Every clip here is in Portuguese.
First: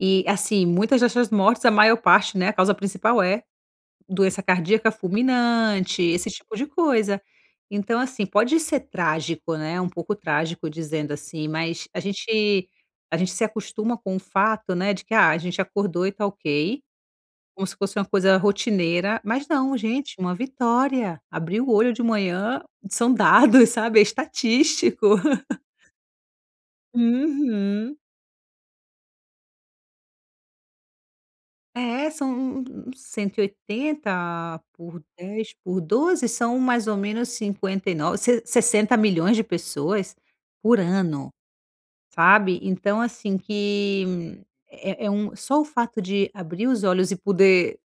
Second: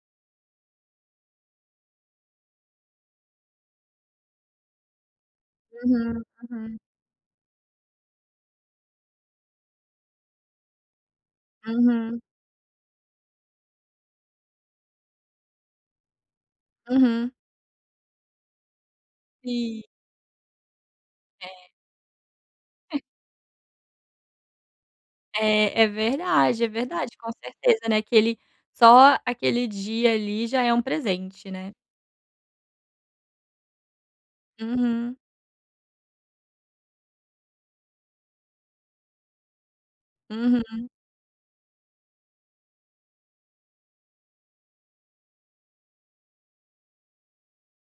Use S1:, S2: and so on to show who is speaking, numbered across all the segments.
S1: E, assim, muitas dessas mortes, a maior parte, né, a causa principal é doença cardíaca fulminante,
S2: Uhum,
S1: esse tipo de
S2: uhum.
S1: coisa. Então, assim, pode ser trágico, né, um pouco trágico, dizendo assim, mas a
S2: Uhum.
S1: gente a gente se acostuma com o fato, né, de que: "Ah, a gente acordou e tá ok."
S2: Uhum.
S1: Como se fosse uma coisa rotineira, mas não.
S2: Sim.
S1: Gente, uma vitória, abrir
S2: É.
S1: o olho de manhã, são dados, sabe, é estatístico.
S2: É, é verdade, é verdade, com certeza, né,
S1: Uhum.
S2: aquele só aquele dia ali já é um presente, né.
S1: É, são u u um 180 por
S2: Uhum.
S1: 10, por 12 são mais ou menos 59 sesse 60.000.000 de pessoas por
S2: Uhum.
S1: ano, sabe. Então, assim, que é é um só o fato de abrir os olhos e poder,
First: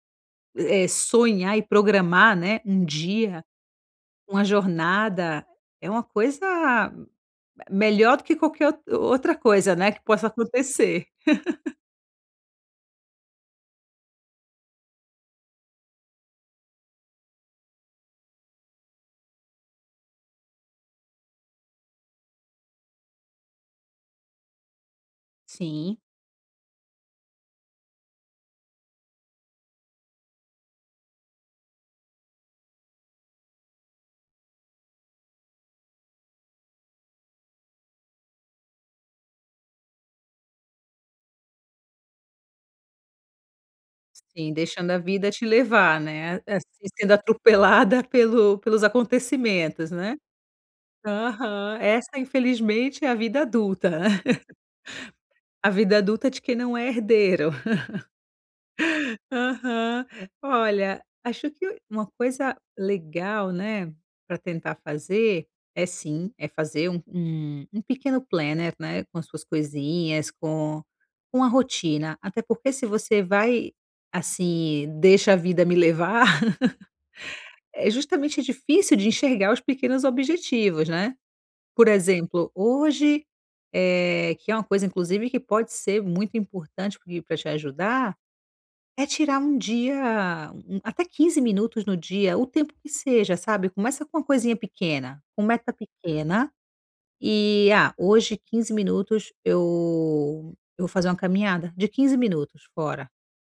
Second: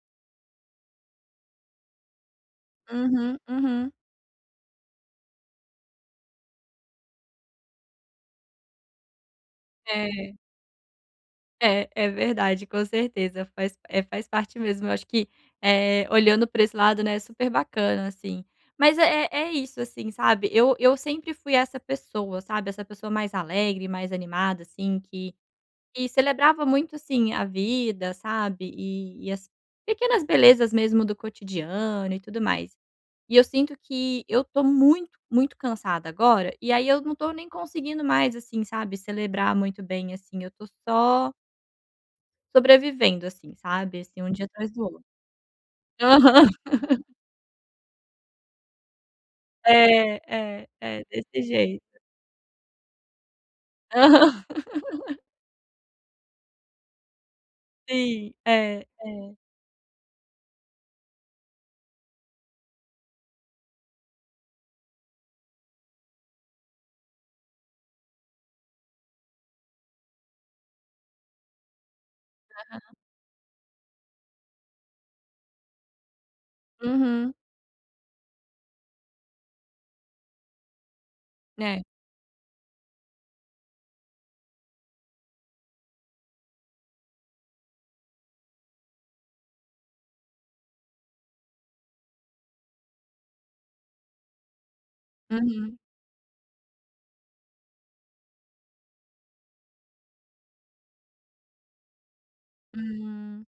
S1: eh, sonhar e programar, né, um
S2: Uhum,
S1: dia,
S2: uhum.
S1: uma jornada é uma coisa m melhor do que qualquer o outra coisa, né, que possa
S2: É.
S1: acontecer.
S2: É, é verdade, com certeza. Faz eh, faz parte mesmo. Eu acho que, eh, olhando para esse lado, né, super bacana, assim. Mas é é isso, assim, sabe, eu eu sempre fui essa pessoa, sabe, essa pessoa mais alegre e mais animada, assim, que
S1: Sim.
S2: que celebrava muito, assim, a vida, sabe, e e as pequenas belezas mesmo do cotidiano e tudo mais. E eu sinto que eu tô muito muito cansada agora e aí eu não tô nem conseguindo mais, assim sabe, celebrar muito bem, assim, eu estou só sobrevivendo, assim sabe, assim, um dia
S1: Sim,
S2: atrás do
S1: deixando a
S2: outro.
S1: vida te levar,
S2: Aham.
S1: né. A e e sendo atropelada pelo pelos acontecimentos, né.
S2: É, é, é desse
S1: Aham,
S2: jeito.
S1: essa infelizmente é a vida adulta.
S2: Aham.
S1: A vida adulta de quem não é herdeiro.
S2: Sim. É. É.
S1: Aham. Olha, acho que uma coisa legal, né, para tentar fazer é, sim, é fazer um um um pequeno planner né, com as suas coisinhas, com com a rotina. Até porque, se
S2: Aham.
S1: você vai, assim, "Deixa a vida me levar",
S2: Uhum.
S1: é justamente difícil de enxergar os pequenos objetivos, né.
S2: É.
S1: Por exemplo, hoje eh, que é uma coisa, inclusive, que pode ser muito importante pra te ajudar, é tirar um dia até 15 minutos no dia, o tempo que seja, sabe, começa com uma coisinha pequena, com meta
S2: Uhum.
S1: pequena, e: "Ah, hoje, 15 minutos, eu eu vou fazer uma caminhada de 15 minutos fora."
S2: Hum.